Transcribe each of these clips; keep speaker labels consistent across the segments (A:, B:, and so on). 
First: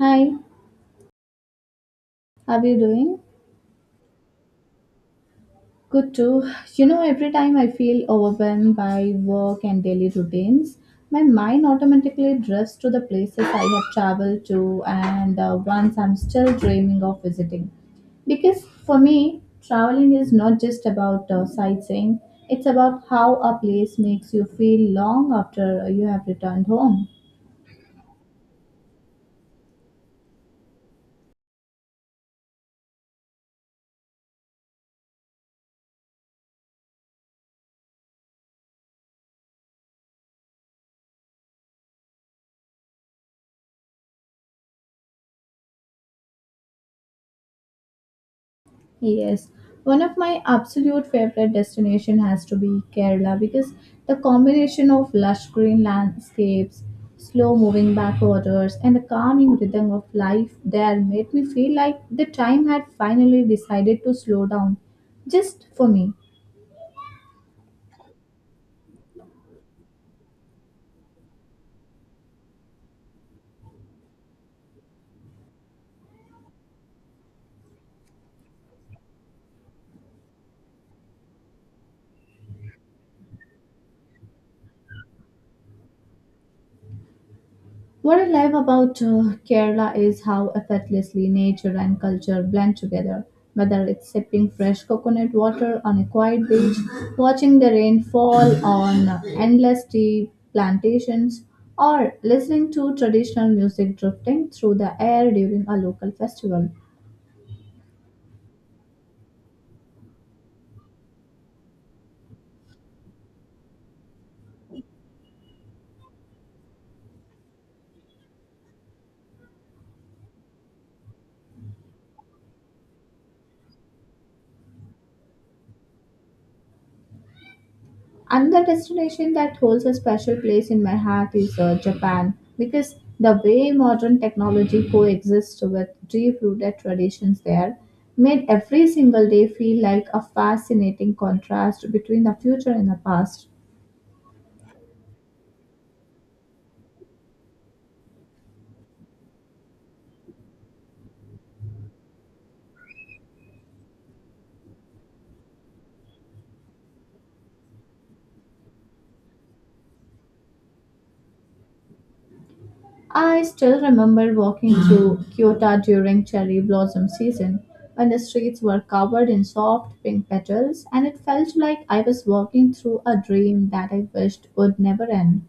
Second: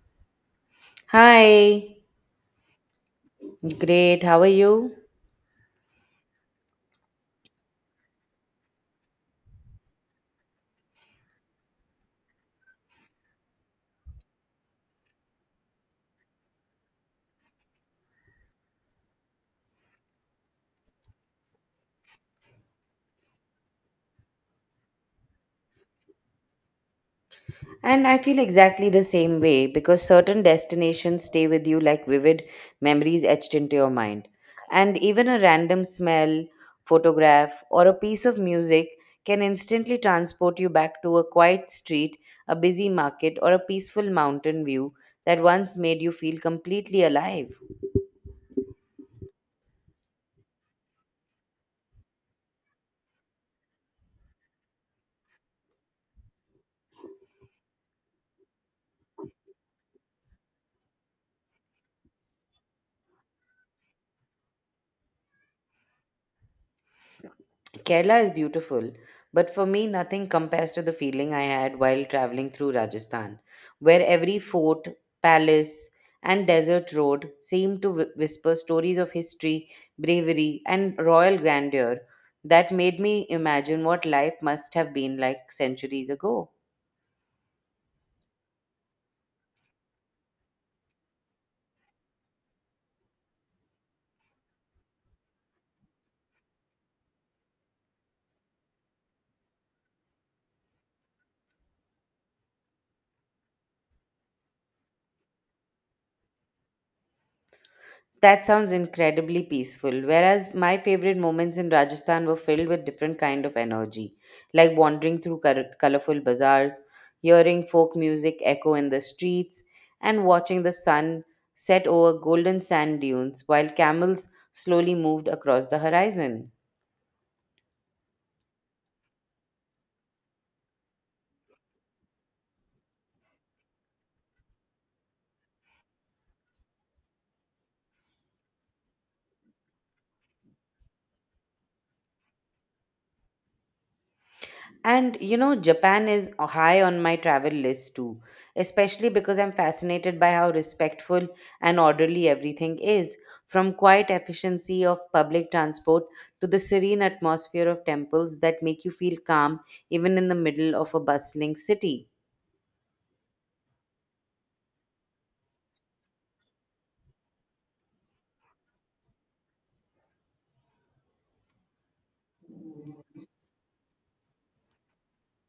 A: Hi,
B: Hi,
A: how are you doing?
B: great, how are you?
A: Good too. You know, every time I feel overwhelmed by work and daily routines, my mind automatically drifts to the places I have traveled to and ones I'm still dreaming of visiting. Because for me, traveling is not just about sightseeing, it's about how a place makes you feel long after you have returned home.
B: And I feel exactly the same way because certain destinations stay with you like vivid memories etched into your mind. And even a random smell, photograph, or a piece of music can instantly transport you back to a quiet street, a busy market, or a peaceful mountain view that once made you feel completely alive.
A: Yes, one of my absolute favorite destination has to be Kerala because the combination of lush green landscapes, slow moving backwaters, and the calming rhythm of life there made me feel like the time had finally decided to slow down just for me.
B: Kerala is beautiful, but for me, nothing compares to the feeling I had while traveling through Rajasthan, where every fort, palace, and desert road seemed to whisper stories of history, bravery, and royal grandeur that made me imagine what life must have been like centuries ago.
A: What I love about Kerala is how effortlessly nature and culture blend together. Whether it's sipping fresh coconut water on a quiet beach, watching the rain fall on endless tea plantations, or listening to traditional music drifting through the air during a local festival,
B: That sounds incredibly peaceful. Whereas my favorite moments in Rajasthan were filled with different kind of energy, like wandering through colorful bazaars, hearing folk music echo in the streets, and watching the sun set over golden sand dunes while camels slowly moved across the horizon.
A: another destination that holds a special place in my heart is Japan, because the way modern technology coexists with deep rooted traditions there made every single day feel like a fascinating contrast between the future and the past.
B: And you know, Japan is high on my travel list too, especially because I'm fascinated by how respectful and orderly everything is, from quiet efficiency of public transport to the serene atmosphere of temples that make you feel calm even in the middle of a bustling city.
A: I still remember walking through Kyoto during cherry blossom season when the streets were covered in soft pink petals and it felt like I was walking through a dream that I wished would never end.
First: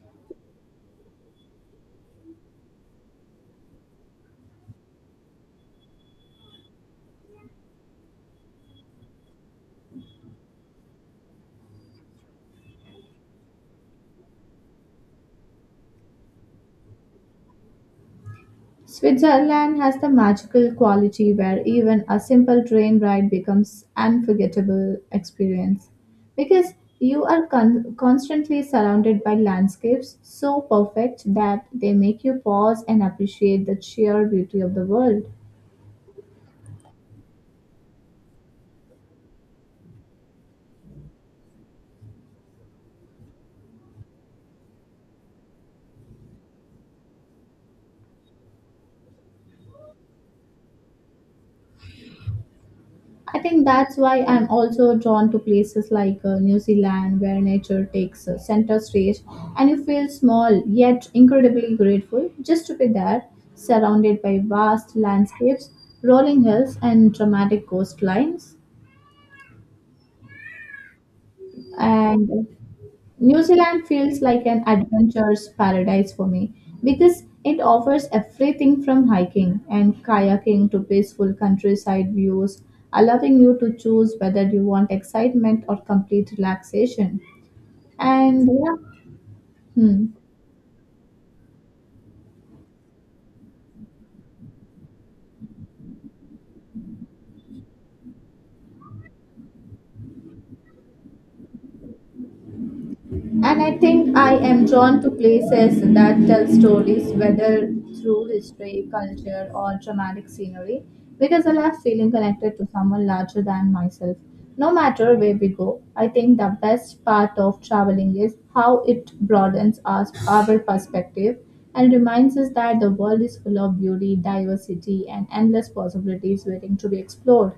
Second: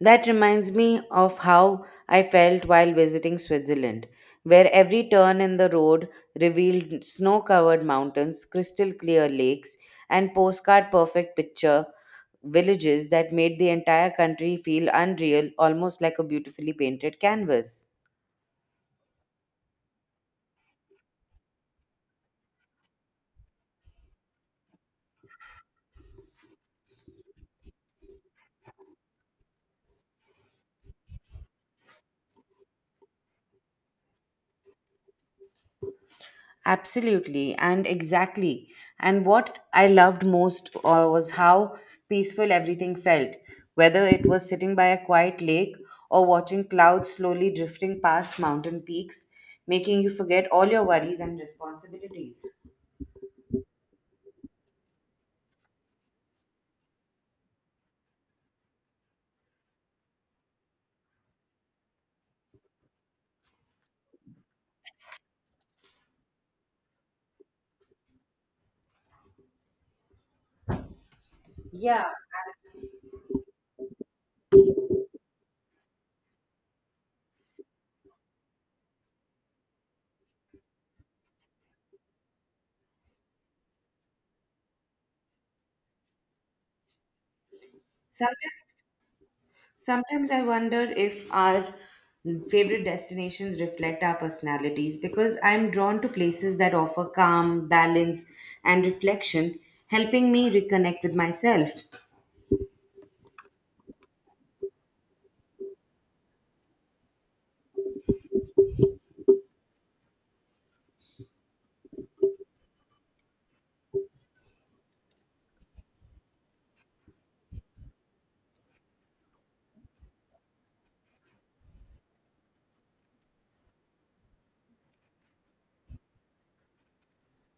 B: That reminds me of how I felt while visiting Switzerland, where every turn in the road revealed snow covered mountains, crystal clear lakes, and postcard perfect picture villages that made the entire country feel unreal, almost like a beautifully painted canvas.
A: Switzerland has the magical quality where even a simple train ride becomes unforgettable experience because you are constantly surrounded by landscapes so perfect that they make you pause and appreciate the sheer beauty of the world.
B: Absolutely, and exactly. And what I loved most was how peaceful everything felt, whether it was sitting by a quiet lake or watching clouds slowly drifting past mountain peaks, making you forget all your worries and responsibilities.
A: I think that's why I'm also drawn to places like New Zealand, where nature takes center stage and you feel small yet incredibly grateful just to be there, surrounded by vast landscapes, rolling hills, and dramatic coastlines.
B: Yeah.
A: And New Zealand feels like an adventure's paradise for me because it offers everything from hiking and kayaking to peaceful countryside views, allowing you to choose whether you want excitement or complete relaxation. And yeah.
B: Sometimes
A: Hmm.
B: Sometimes I wonder if our favorite destinations reflect our personalities because I'm drawn to places that offer calm, balance, and reflection, helping me reconnect with myself.
A: And I think I am drawn to places that tell stories, whether through history, culture, or dramatic scenery, because I love feeling connected to someone larger than myself. No matter where we go, I think the best part of traveling is how it broadens us, our perspective, and reminds us that the world is full of beauty, diversity, and endless possibilities waiting to be explored.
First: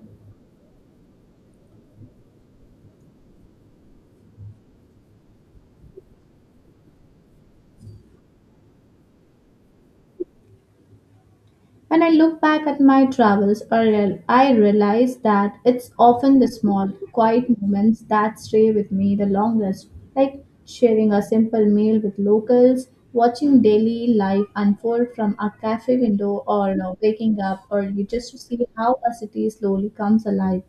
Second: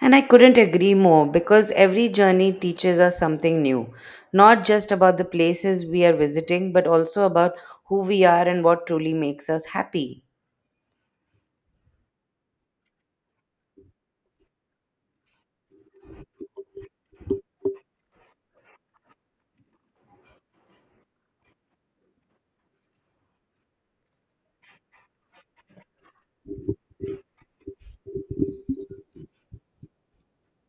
B: And I couldn't agree more because every journey teaches us something new, not just about the places we are visiting, but also about who we are and what truly makes us happy.
A: When I look back at my travels, I realize that it's often the small, quiet moments that stay with me the longest, like sharing a simple meal with locals, watching daily life unfold from a cafe window, or waking up early just to see how a city slowly comes alive.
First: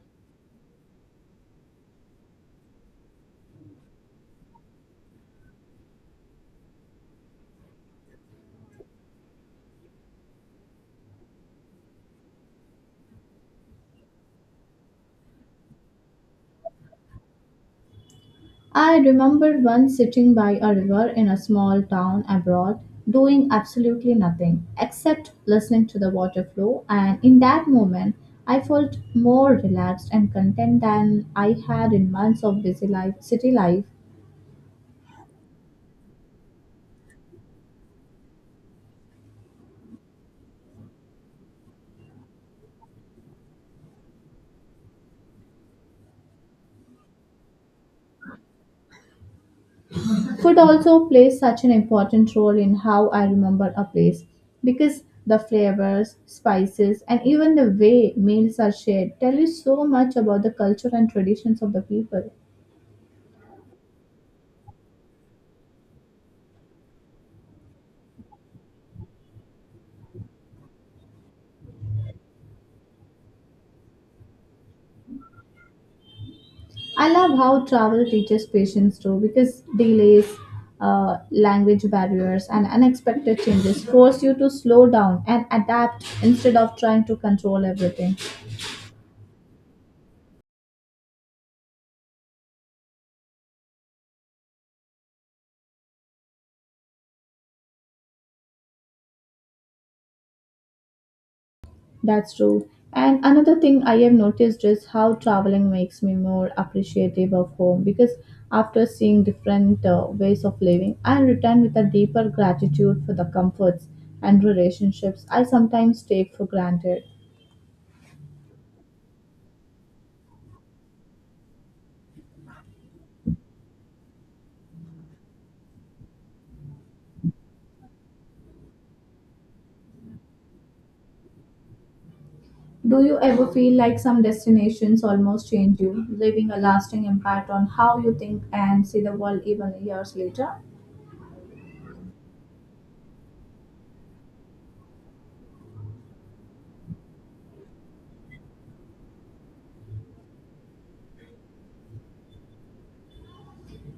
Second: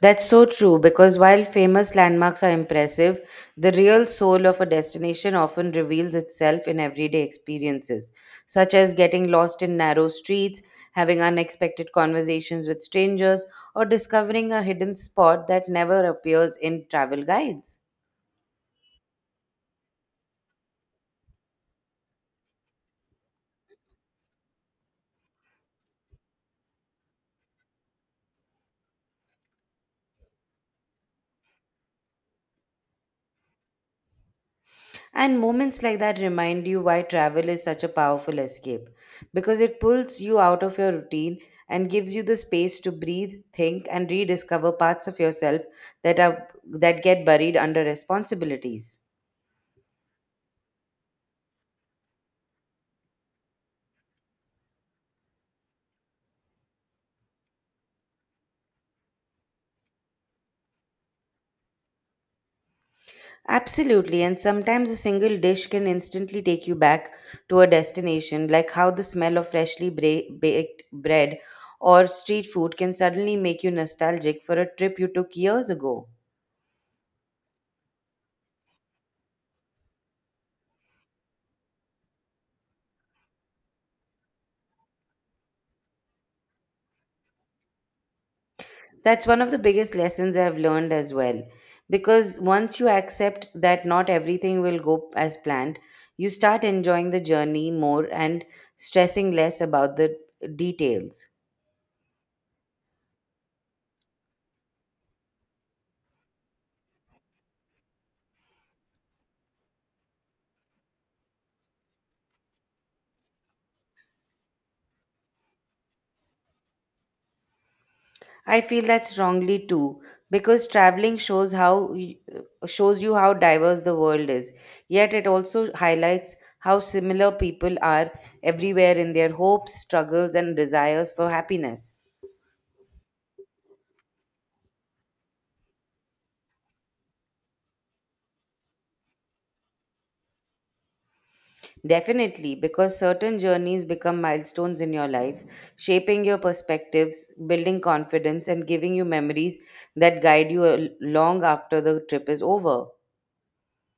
B: That's so true because while famous landmarks are impressive, the real soul of a destination often reveals itself in everyday experiences, such as getting lost in narrow streets, having unexpected conversations with strangers, or discovering a hidden spot that never appears in travel guides.
A: I remember once sitting by a river in a small town abroad, doing absolutely nothing except listening to the water flow, and in that moment, I felt more relaxed and content than I had in months of busy life, city life.
B: And moments like that remind you why travel is such a powerful escape because it pulls you out of your routine and gives you the space to breathe, think and rediscover parts of yourself that are that get buried under responsibilities.
A: Food also plays such an important role in how I remember a place because the flavors, spices, and even the way meals are shared tell you so much about the culture and traditions of the people.
B: Absolutely, and sometimes a single dish can instantly take you back to a destination, like how the smell of freshly baked bread or street food can suddenly make you nostalgic for a trip you took years ago.
A: I love how travel teaches patience too because delays, language barriers, and unexpected changes force you to slow down and adapt instead of trying to control everything.
B: That's one of the biggest lessons I've learned as well. Because once you accept that not everything will go as planned, you start enjoying the journey more and stressing less about the details.
A: That's true. And another thing I have noticed is how traveling makes me more appreciative of home because after seeing different ways of living, I return with a deeper gratitude for the comforts and relationships I sometimes take for granted.
B: I feel that strongly too because traveling shows shows you how diverse the world is. Yet it also highlights how similar people are everywhere in their hopes, struggles and desires for happiness.
A: Do you ever feel like some destinations almost change you, leaving a lasting impact on how you think and see the world even years later?
B: Definitely, because certain journeys become milestones in your life, shaping your perspectives, building confidence, and giving you memories that guide you long after the trip is over.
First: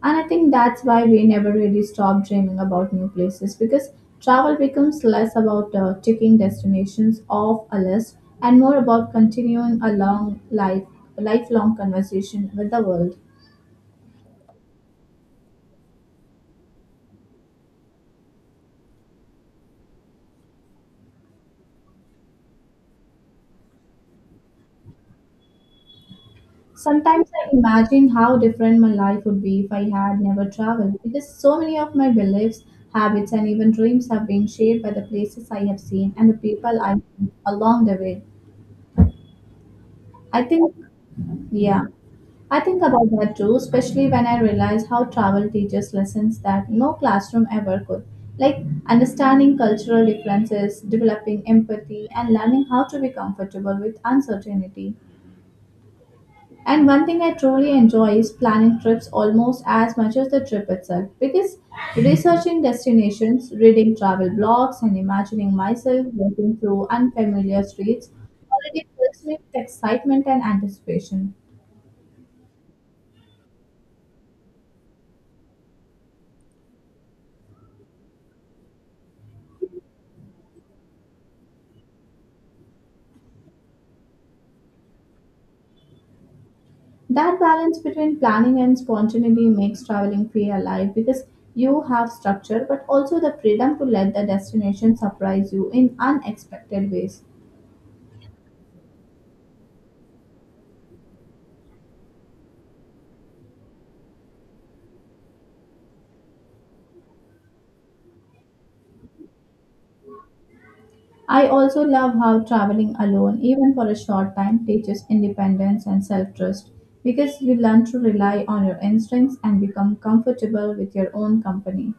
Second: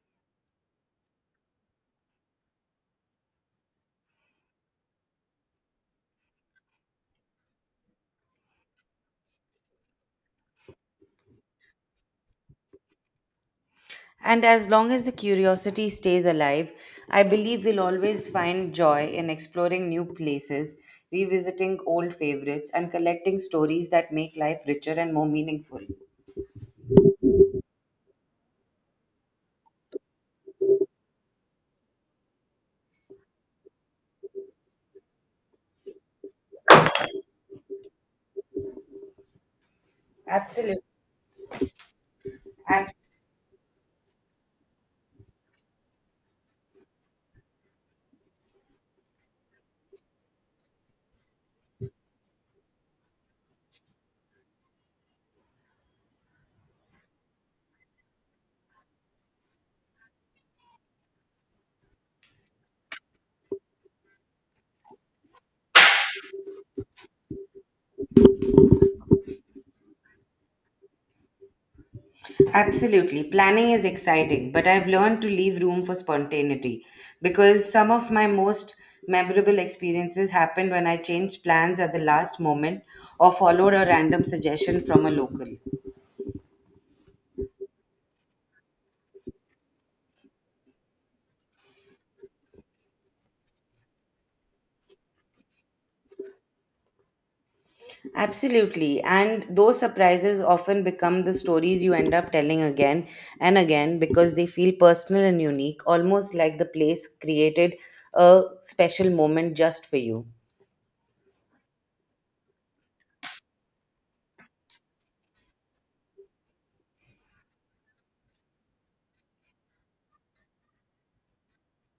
A: And I think that's why we never really stop dreaming about new places because travel becomes less about ticking destinations off a list and more about continuing a long life lifelong conversation with the world.
B: And as long as the curiosity stays alive, I believe we'll always find joy in exploring new places, revisiting old favorites, and collecting stories that make life richer and more meaningful.
A: Sometimes I imagine how different my life would be if I had never traveled, because so many of my beliefs, habits, and even dreams have been shaped by the places I have seen and the people I met along the way. I think,
B: Absolutely.
A: yeah, I think about
B: Absolutely.
A: that too, especially when I realize how travel teaches lessons that no classroom ever could, like understanding cultural differences, developing empathy, and learning how to be comfortable with uncertainty. And one thing I truly enjoy is planning trips almost as much as the trip itself because researching destinations, reading travel blogs, and imagining myself walking through unfamiliar streets already fills me with excitement and anticipation.
B: Absolutely. Planning is exciting, but I've learned to leave room for spontaneity because some of my most memorable experiences happened when I changed plans at the last moment or followed a random suggestion from a local.
A: That balance between planning and spontaneity makes traveling feel alive because you have structure but also the freedom to let the destination surprise you in unexpected ways.
B: Absolutely. And those surprises often become the stories you end up telling again and again because they feel personal and unique, almost like the place created a special moment just for you.
A: I also love how traveling alone, even for a short time, teaches independence and self trust because you learn to rely on your instincts and become comfortable with your own company.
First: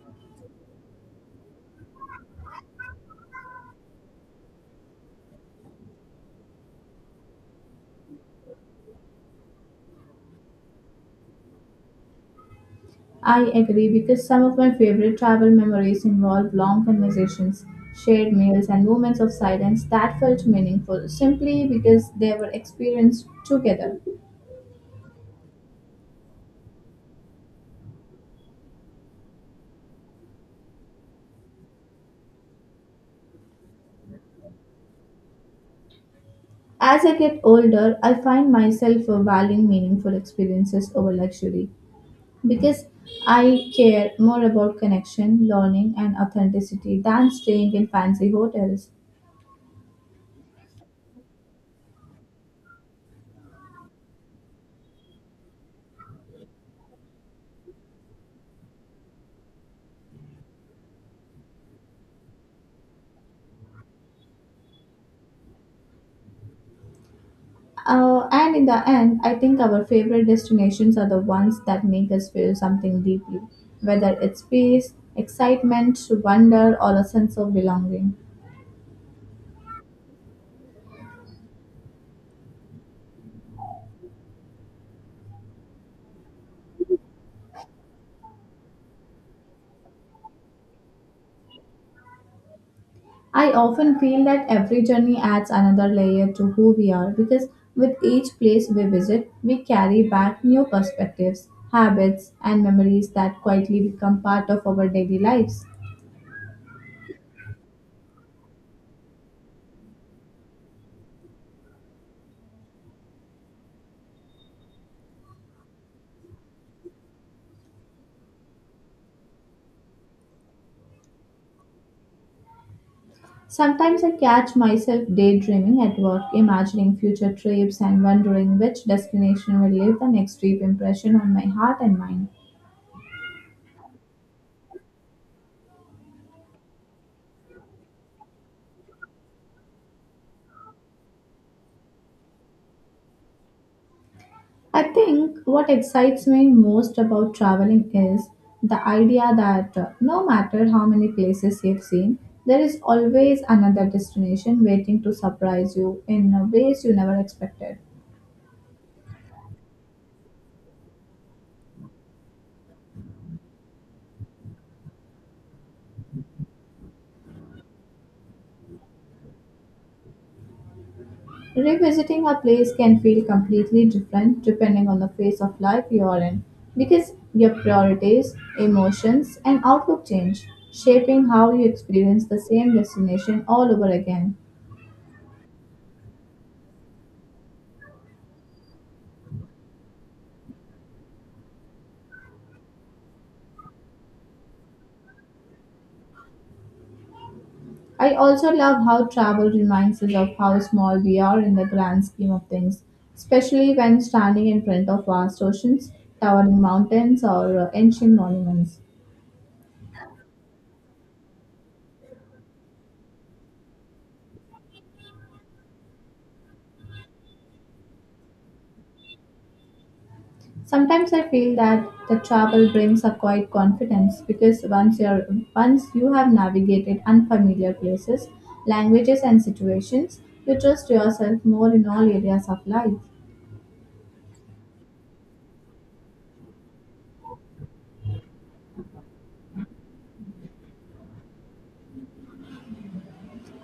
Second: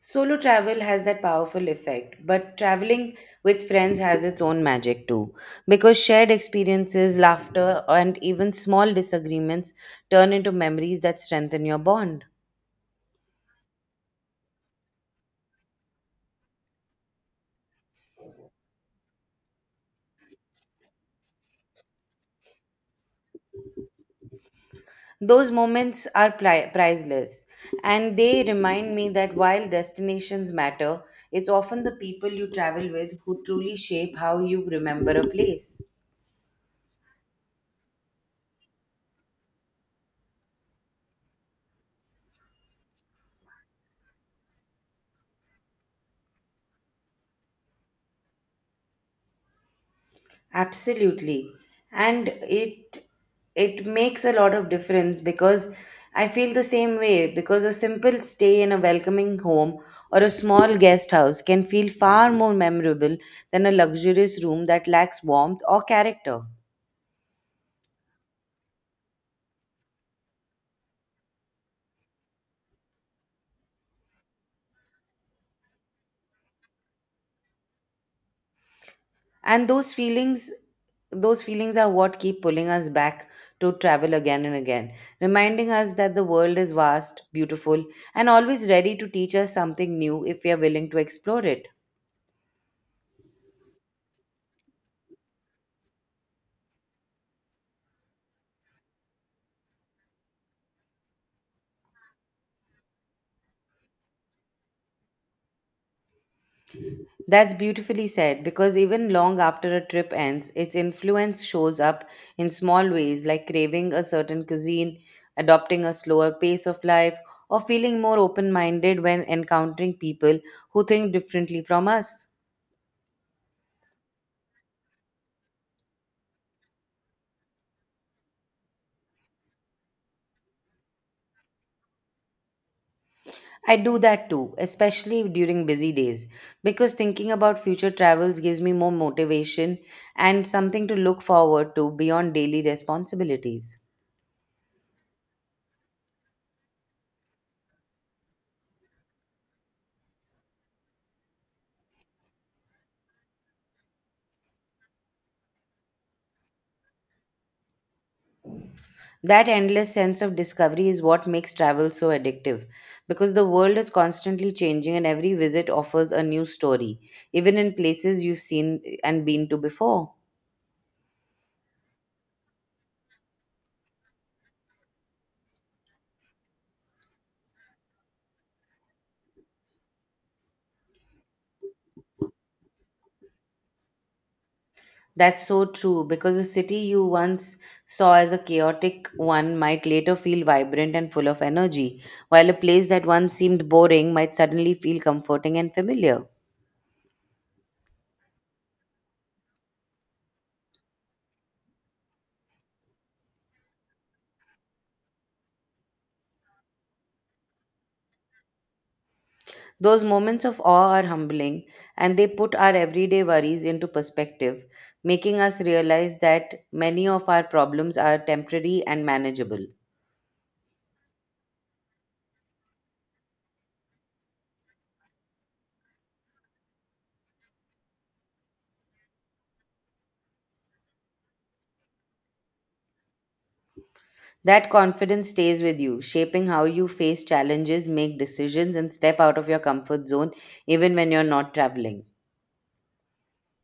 B: Solo travel has that powerful effect, but traveling with friends has its own magic too. Because shared experiences, laughter, and even small disagreements turn into memories that strengthen your bond.
A: I agree because some of my favorite travel memories involve long conversations, shared meals, and moments of silence that felt meaningful simply because they were experienced together.
B: Those moments are priceless, and they remind me that while destinations matter, it's often the people you travel with who truly shape how you remember a place.
A: As I get older, I find myself valuing meaningful experiences over luxury because I care more about connection, learning, and authenticity than staying in fancy hotels.
B: Absolutely. And it makes a lot of difference because I feel the same way because a simple stay in a welcoming home or a small guest house can feel far more memorable than a luxurious room that lacks warmth or character.
A: And in the end, I think our favorite destinations are the ones that make us feel something deeply, whether it's peace, excitement, wonder, or a sense of belonging.
B: And those feelings are what keep pulling us back to travel again and again, reminding us that the world is vast, beautiful, and always ready to teach us something new if we are willing to explore it.
A: I often feel that every journey adds another layer to who we are because with each place we visit, we carry back new perspectives, habits, and memories that quietly become part of our daily lives.
B: That's beautifully said because even long after a trip ends, its influence shows up in small ways like craving a certain cuisine, adopting a slower pace of life, or feeling more open minded when encountering people who think differently from us.
A: Sometimes I catch myself daydreaming at work, imagining future trips and wondering which destination will leave the next deep impression on my heart and mind.
B: I do that too, especially during busy days, because thinking about future travels gives me more motivation and something to look forward to beyond daily responsibilities.
A: I think what excites me most about traveling is the idea that, no matter how many places you've seen, there is always another destination waiting to surprise you in ways you never expected.
B: That endless sense of discovery is what makes travel so addictive because the world is constantly changing and every visit offers a new story, even in places you've seen and been to before.
A: Revisiting a place can feel completely different depending on the phase of life you're in because your priorities, emotions, and outlook change, shaping how you experience the same destination all over again.
B: That's so true because a city you once saw as a chaotic one might later feel vibrant and full of energy, while a place that once seemed boring might suddenly feel comforting and familiar.
A: I also love how travel reminds us of how small we are in the grand scheme of things, especially when standing in front of vast oceans, towering mountains, or ancient monuments.
B: Those moments of awe are humbling and they put our everyday worries into perspective, making us realize that many of our problems are temporary and manageable.
A: Sometimes I feel that the travel brings a quiet confidence because once you have navigated unfamiliar places, languages and situations, you trust yourself more in all areas of life.
B: That confidence stays with you, shaping how you face challenges, make decisions, and step out of your comfort zone even when you're not traveling.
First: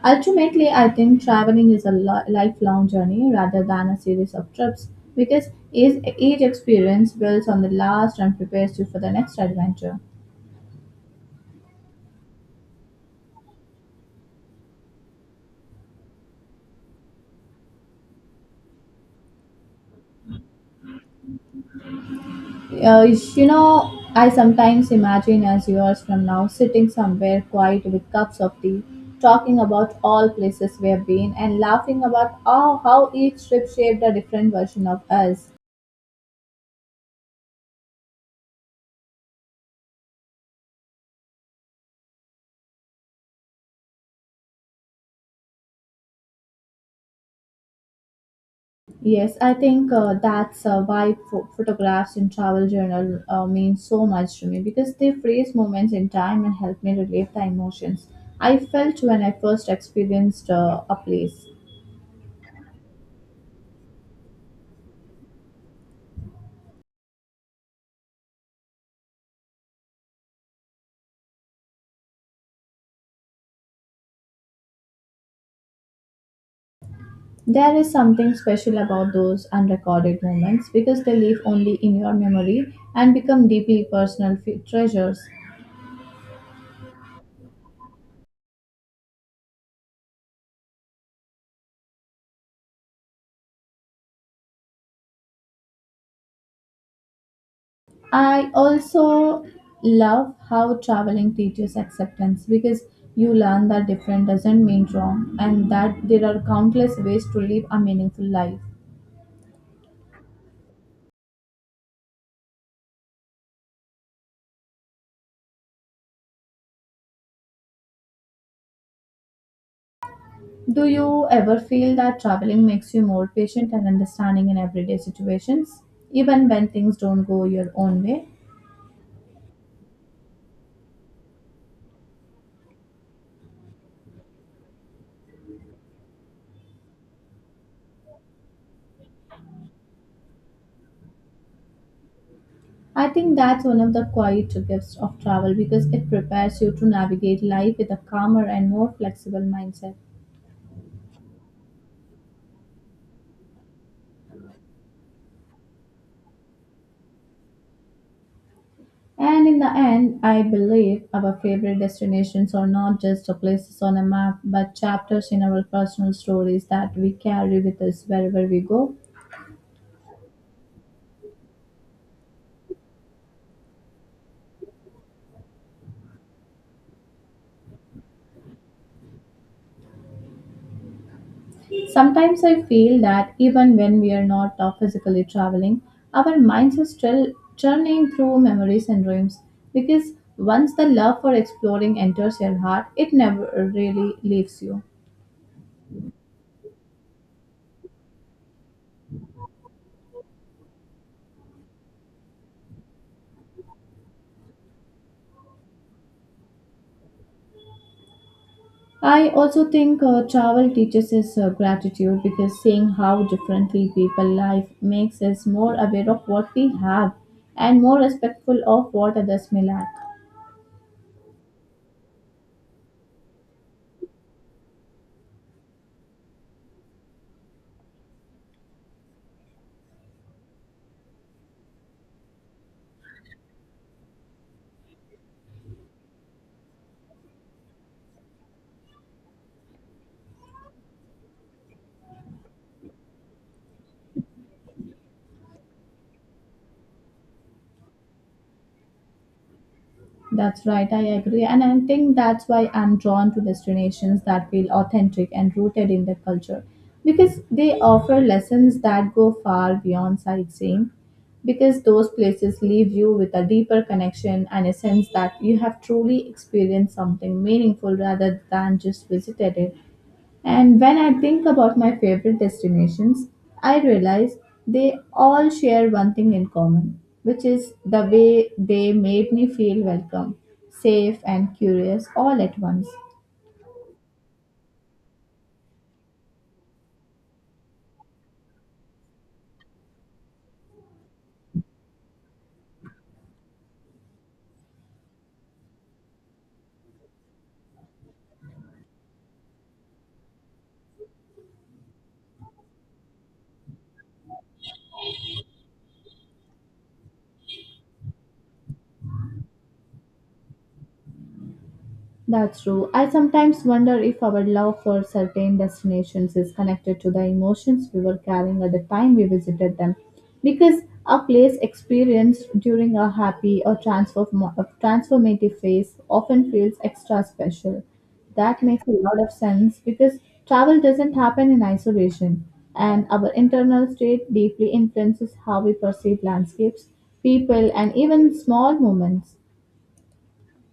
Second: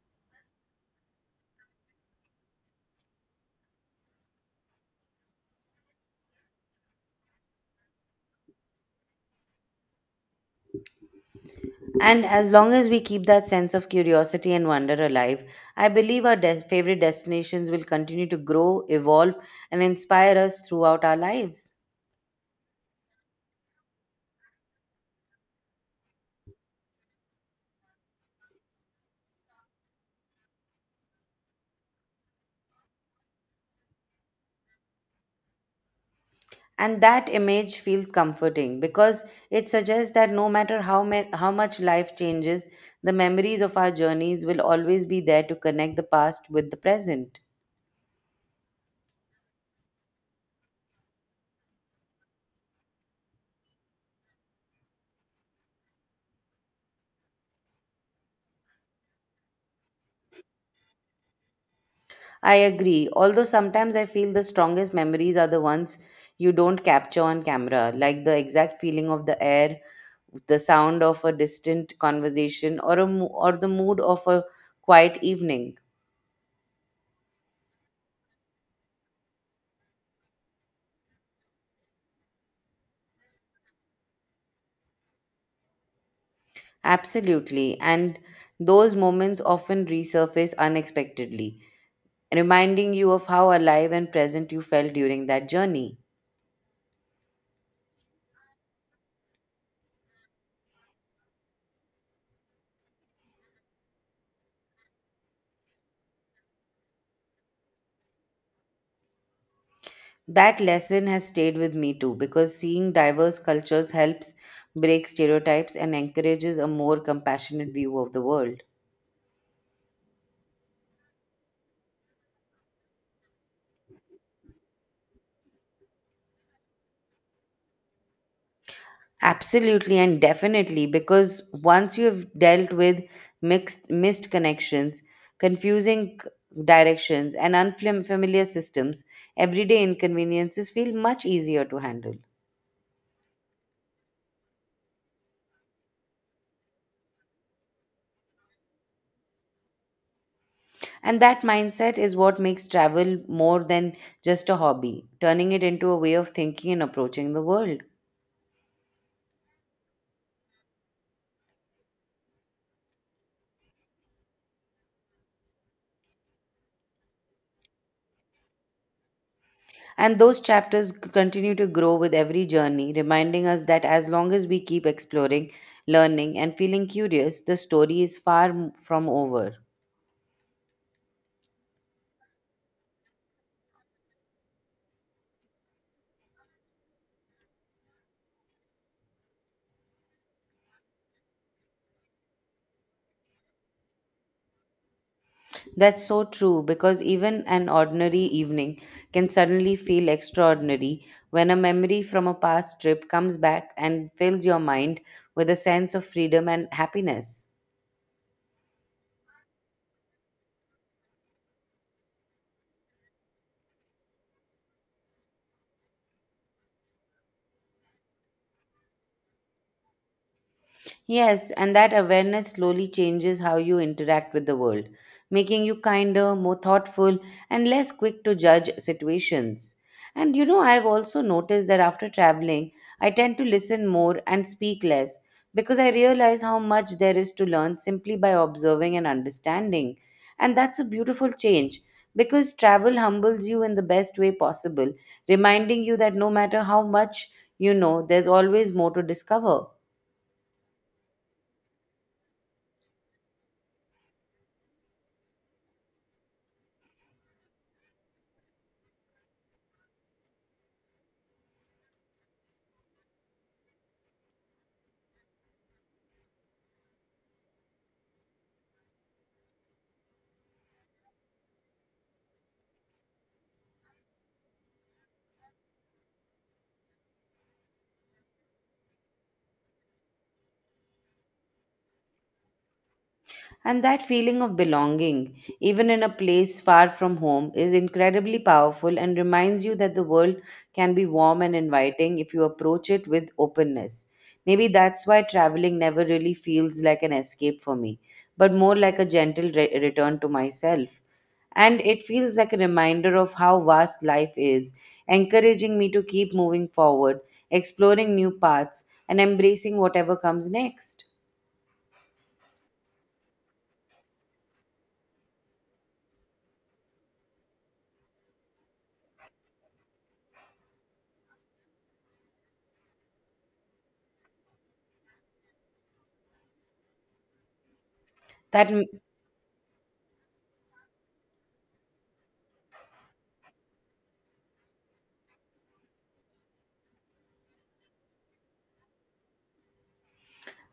A: Ultimately, I think traveling is a lifelong journey rather than a series of trips because each experience builds on the last and prepares you for the next adventure.
B: And as long as we keep that sense of curiosity and wonder alive, I believe our favorite destinations will continue to grow, evolve, and inspire us throughout our lives.
A: Uh, you know, I sometimes imagine us years from now sitting somewhere quiet with cups of tea, talking about all places we have been and laughing about oh, how each trip shaped a different version of us.
B: And that image feels comforting because it suggests that no matter how much life changes, the memories of our journeys will always be there to connect the past with the present.
A: Yes, I think that's why photographs in travel journal mean so much to me because they freeze moments in time and help me relieve the emotions I felt when I first experienced a place.
B: I agree, although sometimes I feel the strongest memories are the ones you don't capture on camera, like the exact feeling of the air, the sound of a distant conversation, or the mood of a quiet evening.
A: There is something special about those unrecorded moments because they live only in your memory and become deeply personal treasures.
B: Absolutely, and those moments often resurface unexpectedly reminding you of how alive and present you felt during that journey.
A: I also love how traveling teaches acceptance because you learn that different doesn't mean wrong and that there are countless ways to live a meaningful life.
B: That lesson has stayed with me too because seeing diverse cultures helps break stereotypes and encourages a more compassionate view of the world.
A: Do you ever feel that traveling makes you more patient and understanding in everyday situations, even when things don't go your own way?
B: Absolutely and definitely, because once you have dealt with mixed missed connections, confusing c- directions, and unfamiliar systems, everyday inconveniences feel much easier to handle.
A: I think that's one of the quiet gifts of travel because it prepares you to navigate life with a calmer and more flexible mindset.
B: And that mindset is what makes travel more than just a hobby, turning it into a way of thinking and approaching the world.
A: And in the end, I believe our favorite destinations are not just places on a map, but chapters in our personal stories that we carry with us wherever we go.
B: And those continue to grow with every journey, reminding us that as long as we keep exploring, learning, and feeling curious, the story is from over.
A: Sometimes I feel that even when we are not physically traveling, our minds are still churning through memories and dreams because once the love for exploring enters your heart, it never really leaves you.
B: That's so true because even an ordinary evening can suddenly feel extraordinary when a memory from a past trip comes back and fills your mind with a sense of freedom and happiness.
A: I also think travel teaches us gratitude because seeing how differently people live makes us more aware of what we have and more respectful of what others may lack.
B: Yes, and that awareness slowly changes how you interact with the world, making you kinder, more thoughtful, and less quick to judge situations. And you know, I've also noticed that after traveling, I tend to listen more and speak less because I realize how much there is to learn simply by observing and understanding. And that's a beautiful change because travel humbles you in the best way possible, reminding you that no matter how much you know, there's always more to discover.
A: That's right, I agree. And I think that's why I'm drawn to destinations that feel authentic and rooted in their culture because they offer lessons that go far beyond sightseeing. Because those places leave you with a deeper connection and a sense that you have truly experienced something meaningful rather than just visited it. And when I think about my favorite destinations, I realize they all share one thing in common, which is the way they made me feel welcome, safe, and curious all at once.
B: And that feeling of belonging, even in a place far from home, is incredibly powerful and reminds you that the world can be warm and inviting if you approach it with openness. Maybe that's why traveling never really feels like an escape for me, but more like a gentle return to myself. And it feels like a reminder of how vast life is, encouraging me to keep moving forward, exploring new paths, and embracing whatever comes next.
A: That's true. I sometimes wonder if our love for certain destinations is connected to the emotions we were carrying at the time we visited them. Because a place experienced during a happy or a transformative phase often feels extra special. That
B: That
A: makes a lot of sense because travel doesn't happen in isolation, and our internal state deeply influences how we perceive landscapes, people, and even small moments.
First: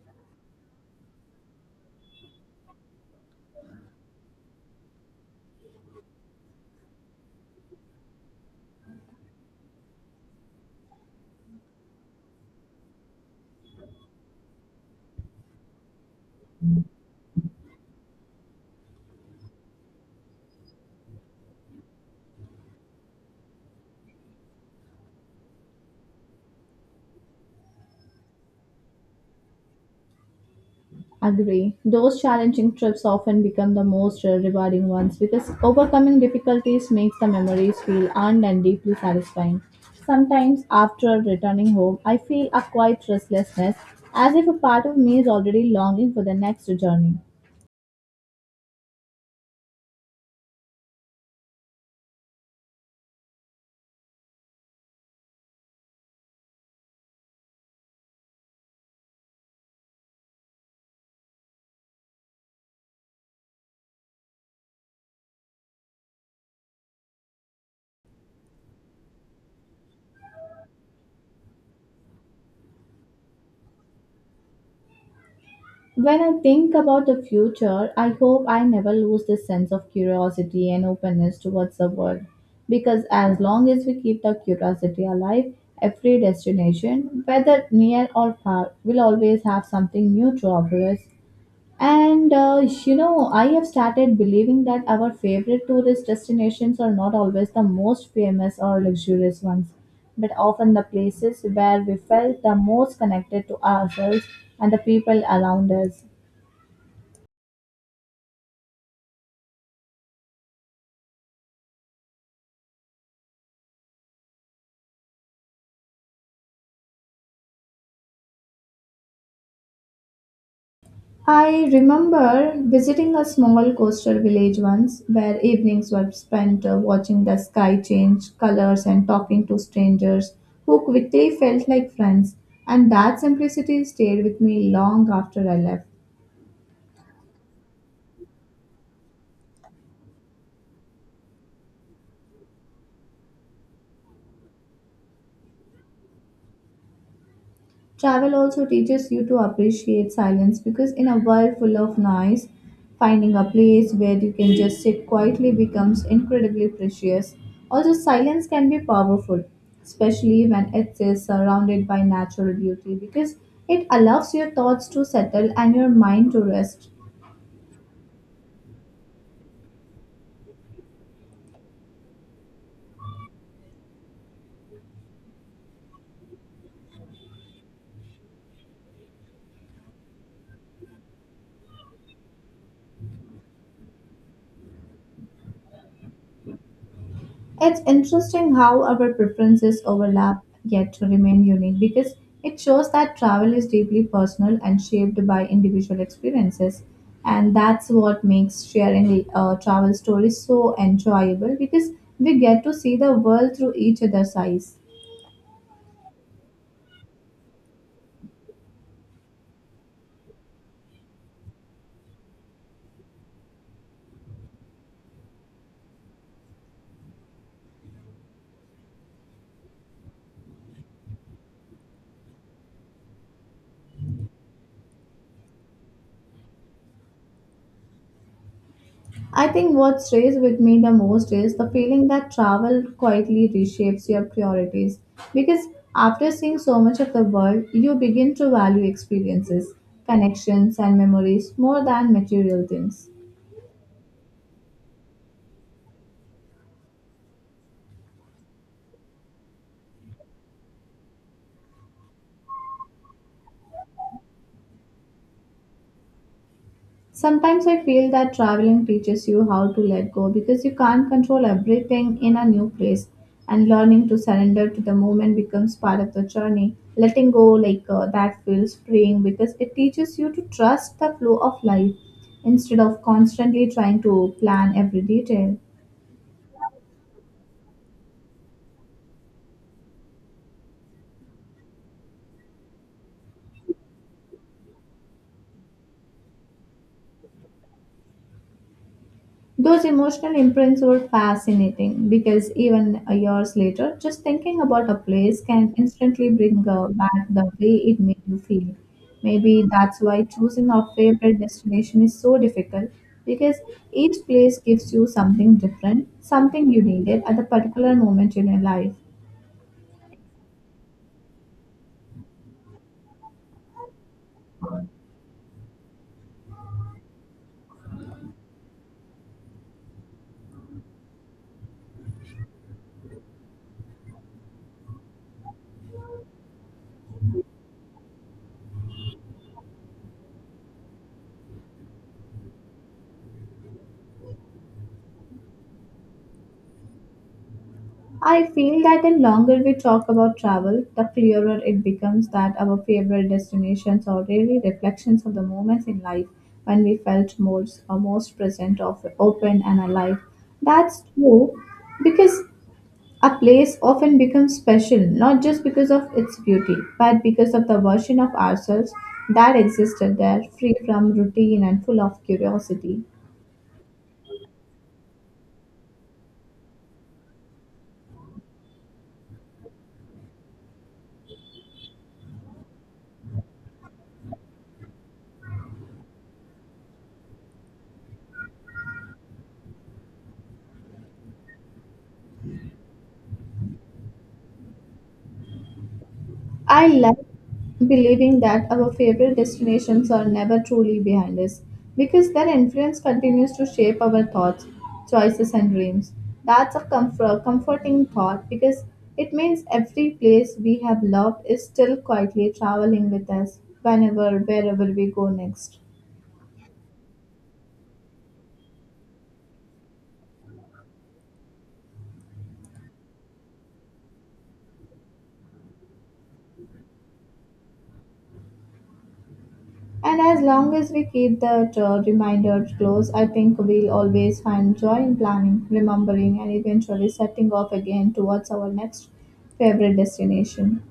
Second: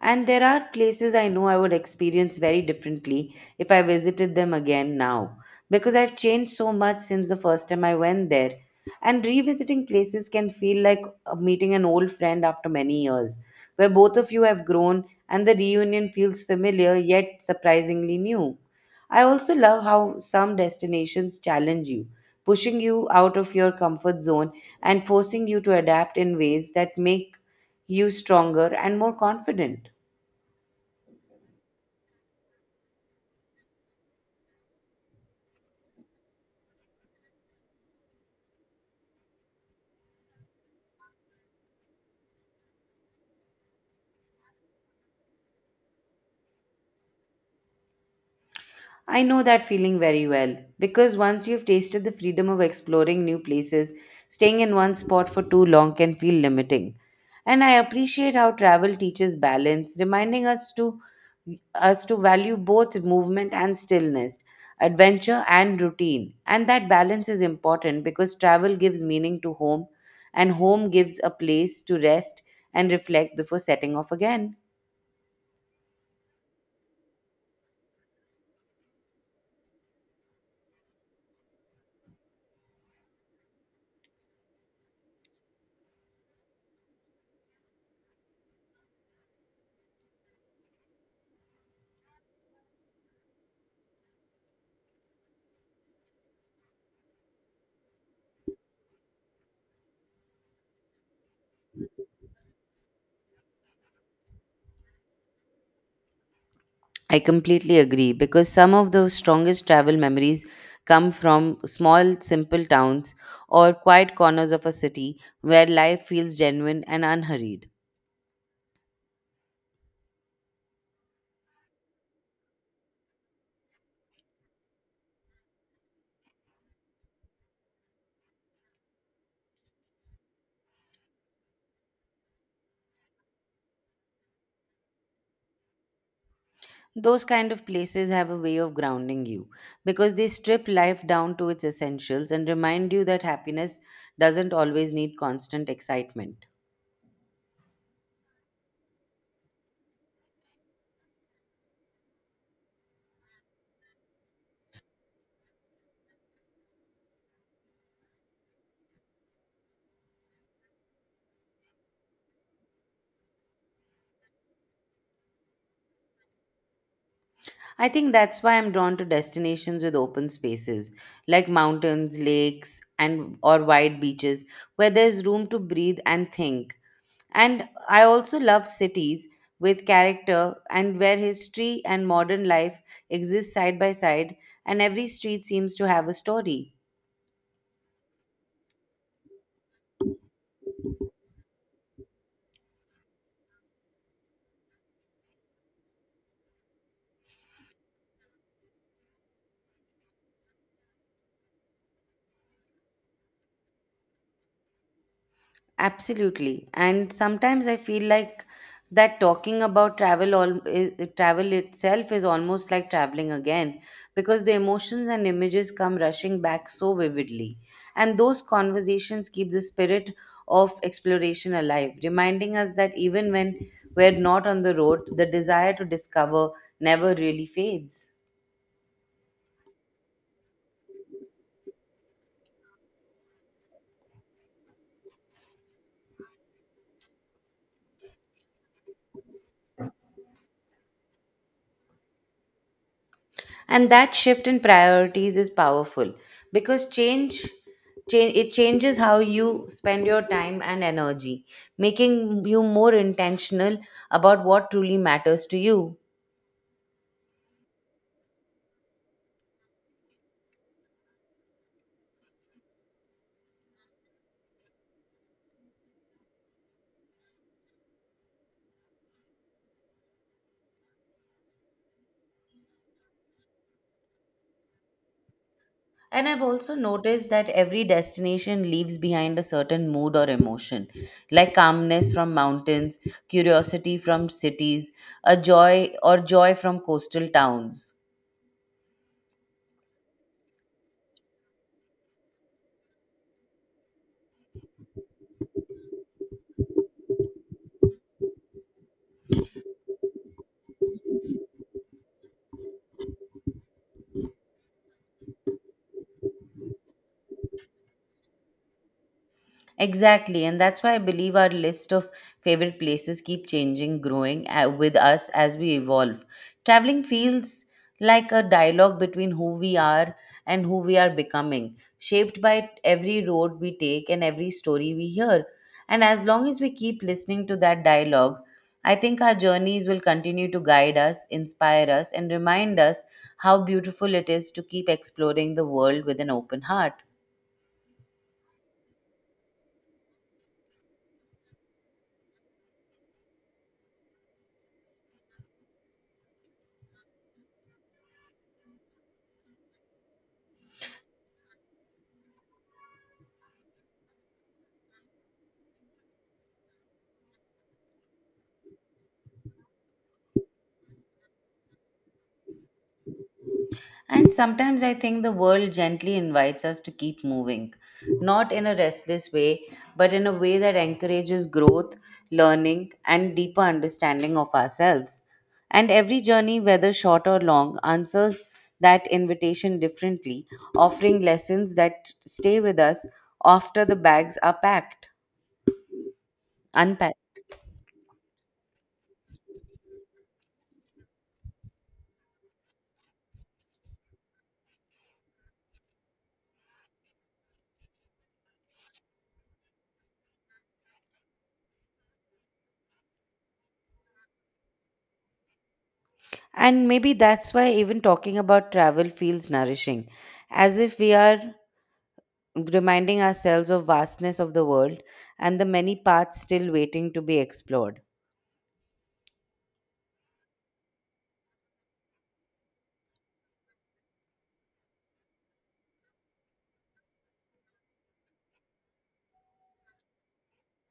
B: And there are places I know I would experience very differently if I visited them again now, because I've changed so much since the first time I went there. And revisiting places can feel like meeting an old friend after many years, where both of you have grown and the reunion feels familiar yet surprisingly new. I also love how some destinations challenge you, pushing you out of your comfort zone and forcing you to adapt in ways that make you stronger and more confident.
A: Agree. Those challenging trips often become the most rewarding ones because overcoming difficulties makes the memories feel earned and deeply satisfying. Sometimes, after returning home, I feel a quiet restlessness as if a part of me is already longing for the next journey.
B: I know that feeling very well because once you've tasted the freedom of exploring new places, staying in one spot for too long can feel limiting. And I appreciate how travel teaches balance, reminding us to value both movement and stillness, adventure and routine. And that balance is important because travel gives meaning to home and home gives a place to rest and reflect before setting off again.
A: When I think about the future, I hope I never lose this sense of curiosity and openness towards the world. Because as long as we keep the curiosity alive, every destination, whether near or far, will always have something new to offer us. And I have started believing that our favorite tourist destinations are not always the most famous or luxurious ones, but often the places where we felt the most connected to ourselves and the people around us.
B: I completely agree because some of the strongest travel memories come from small, simple towns or quiet corners of a city where life feels genuine and unhurried.
A: I remember visiting a small coastal village once where evenings were spent watching the sky change colors and talking to strangers who quickly felt like friends, and that simplicity stayed with me long after I left.
B: Those kind of places have a way of grounding you because they strip life down to its essentials and remind you that happiness doesn't always need constant excitement.
A: Travel also teaches you to appreciate silence because in a world full of noise, finding a place where you can just sit quietly becomes incredibly precious. Also, silence can be powerful, especially when it is surrounded by natural beauty because it allows your thoughts to settle and your mind to rest.
B: I think that's why I'm drawn to destinations with open spaces like mountains, lakes, and or wide beaches where there's room to breathe and think. And I also love cities with character and where history and modern life exist side by side, and every street seems to have a story.
A: It's interesting how our preferences overlap yet remain unique because it shows that travel is deeply personal and shaped by individual experiences. And that's what makes sharing travel stories so enjoyable because we get to see the world through each other's eyes.
B: Absolutely. And sometimes I feel like that talking about travel all travel itself is almost like traveling again because the emotions and images come rushing back so vividly. And those conversations keep the spirit of exploration alive, reminding us that even when we're not on the road, the desire to discover never really fades.
A: I think what stays with me the most is the feeling that travel quietly reshapes your priorities. Because after seeing so much of the world, you begin to value experiences, connections, and memories more than material things.
B: And that shift in priorities is powerful because change change it changes how you spend your time and energy, making you more intentional about what truly matters to you.
A: Sometimes I feel that traveling teaches you how to let go because you can't control everything in a new place, and learning to surrender to the moment becomes part of the journey. Letting go, like that, feels freeing because it teaches you to trust the flow of life instead of constantly trying to plan every detail.
B: And I've also noticed that every destination leaves behind a certain mood or emotion, like calmness from mountains, curiosity from cities, a joy or joy from coastal towns.
A: Those emotional imprints were fascinating because even years later, just thinking about a place can instantly bring back the way it made you feel. Maybe that's why choosing a favorite destination is so difficult because each place gives you something different, something you needed at a particular moment in your life.
B: Exactly, and that's why I believe our list of favorite places keep changing, growing with us as we evolve. Traveling feels like a dialogue between who we are and who we are becoming, shaped by every road we take and every story we hear. And as long as we keep listening to that dialogue, I think our journeys will continue to guide us, inspire us, and remind us how beautiful it is to keep exploring the world with an open heart.
A: I feel that the longer we talk about travel, the clearer it becomes that our favorite destinations are really reflections of the moments in life when we felt most or most present of open and alive. That's true because a place often becomes special not just because of its beauty, but because of the version of ourselves that existed there, free from routine and full of curiosity.
B: And sometimes I think the world gently invites us to keep moving, not in a restless way, but in a way that encourages growth, learning, and deeper understanding of ourselves. And every journey, whether short or long, answers that invitation differently, offering lessons that stay with us after the bags are packed,
A: I like
B: unpacked.
A: believing that our favorite destinations are never truly behind us because their influence continues to shape our thoughts, choices, and dreams. That's a comforting thought because it means every place we have loved is still quietly traveling with us whenever, wherever we go next.
B: And maybe that's why even talking about travel feels nourishing, as if we are reminding ourselves of vastness of the world and the many paths still waiting to be explored.
A: And as long as we keep that reminder close, I think we'll always find joy in planning, remembering, and eventually setting off again towards our next favorite destination.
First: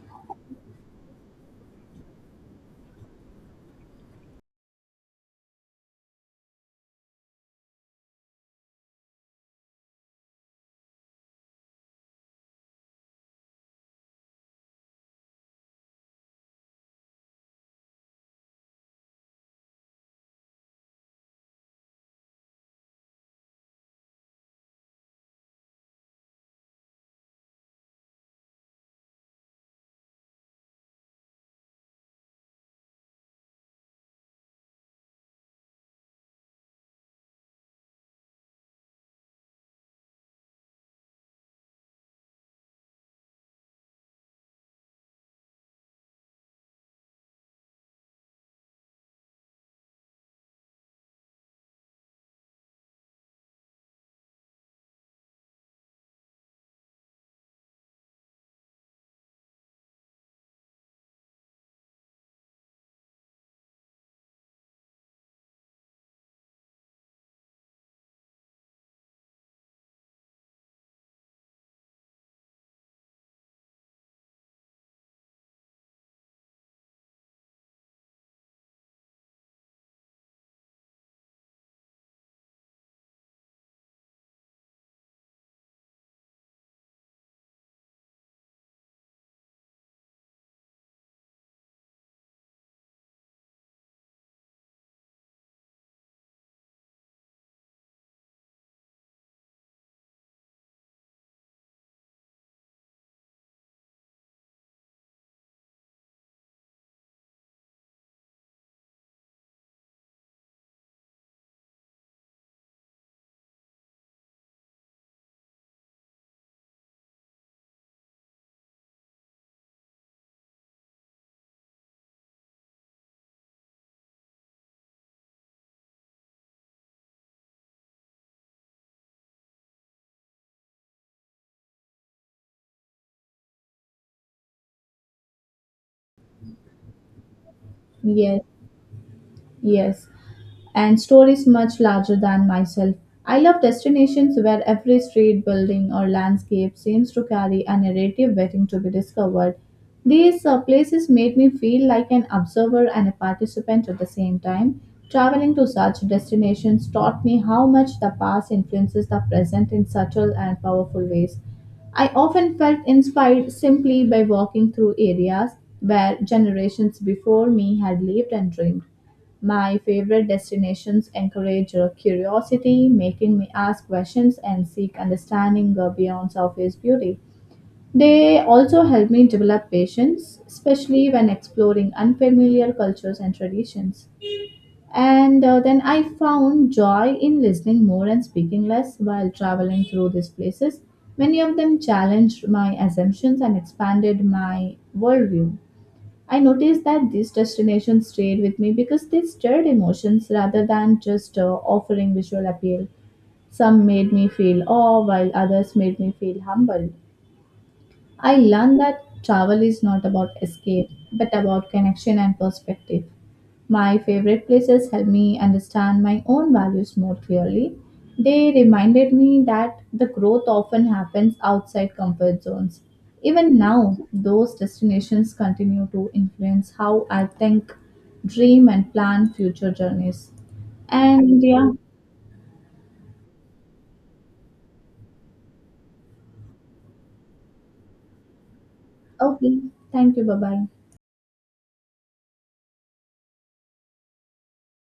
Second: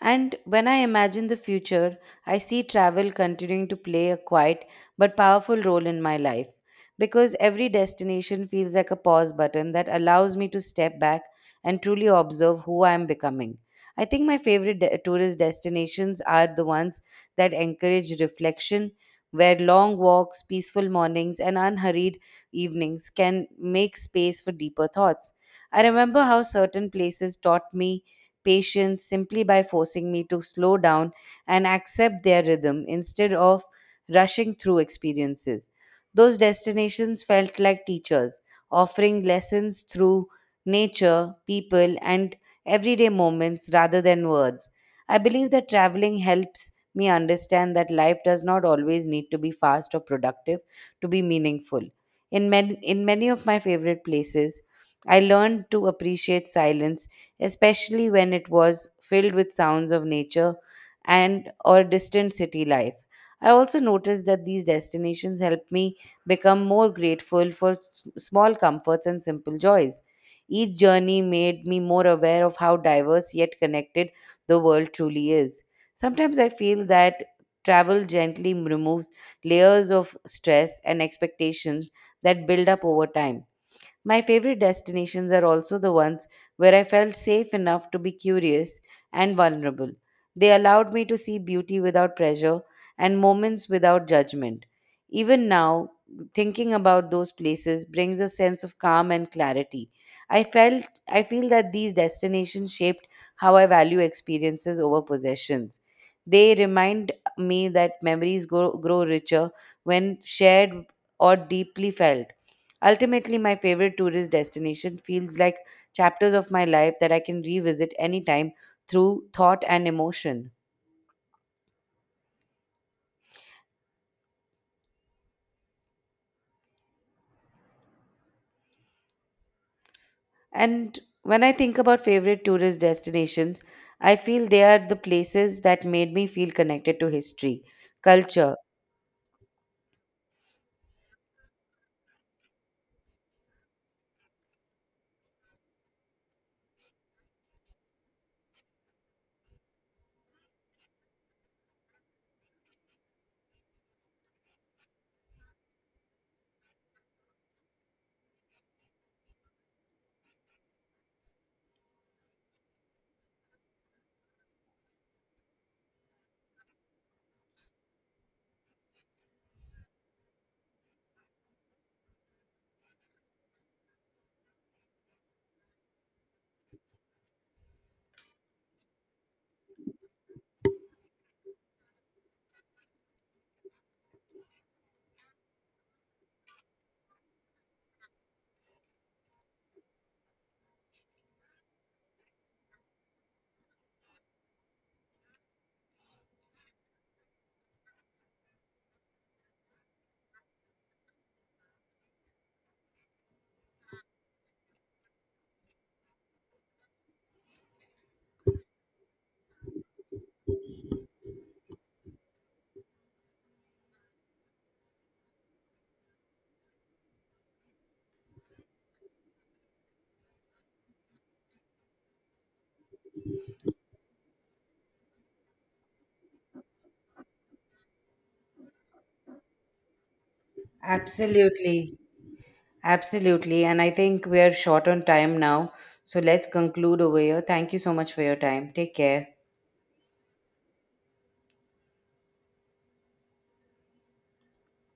B: And when I imagine the future, I see travel continuing to play a quiet but powerful role in my life because every destination feels like a pause button that allows me to step back and truly observe who I am becoming. I think my favorite tourist destinations are the ones that encourage reflection, where long walks, peaceful mornings, and unhurried evenings can make space for deeper thoughts. I remember how certain places taught me patience simply by forcing me to slow down and accept their rhythm instead of rushing through experiences. Those destinations felt like teachers, offering lessons through nature, people, and everyday moments rather than words. I believe that traveling helps me understand that life does not always need to be fast or productive to be meaningful. In many of my favorite places, I learned to appreciate silence, especially when it was filled with sounds of nature and or distant city life. I also noticed that these destinations helped me become more grateful for small comforts and simple joys. Each journey made me more aware of how diverse yet connected the world truly is. Sometimes I feel that travel gently removes layers of stress and expectations that build up over time. My favorite destinations are also the ones where I felt safe enough to be curious and vulnerable. They allowed me to see beauty without pressure and moments without judgment. Even now, thinking about those places brings a sense of calm and clarity. I felt I feel that these destinations shaped how I value experiences over possessions. They remind me that memories grow richer when shared or deeply felt. Ultimately, my favorite tourist destination feels like chapters of my life that I can revisit anytime through thought and emotion. And when I think about favorite tourist destinations, I feel they are the places that made me feel connected to history,
A: Yes,
B: culture.
A: yes, and stories much larger than myself. I love destinations where every street, building, or landscape seems to carry a narrative waiting to be discovered. These places made me feel like an observer and a participant at the same time. Traveling to such destinations taught me how much the past influences the present in subtle and powerful ways. I often felt inspired simply by walking through areas where generations before me had lived and dreamed. My favorite destinations encourage curiosity, making me ask questions and seek understanding beyond surface beauty. They also help me develop patience, especially when exploring unfamiliar cultures and traditions. And then I found joy in listening more and speaking less while traveling through these places. Many of them challenged my assumptions and expanded my worldview. I noticed that these destinations stayed with me because they stirred emotions rather than just offering visual appeal. Some made me feel awe, while others made me feel humble. I learned that travel is not about escape, but about connection and perspective. My favorite places helped me understand my own values more clearly. They reminded me that the growth often happens outside comfort zones. Even now, those destinations continue to influence how I think, dream, and plan future journeys. And yeah,
B: Absolutely. Absolutely. And I think we are short on time now. So let's conclude over here. Thank you so much for your time. Take care.
A: okay, thank you, bye bye.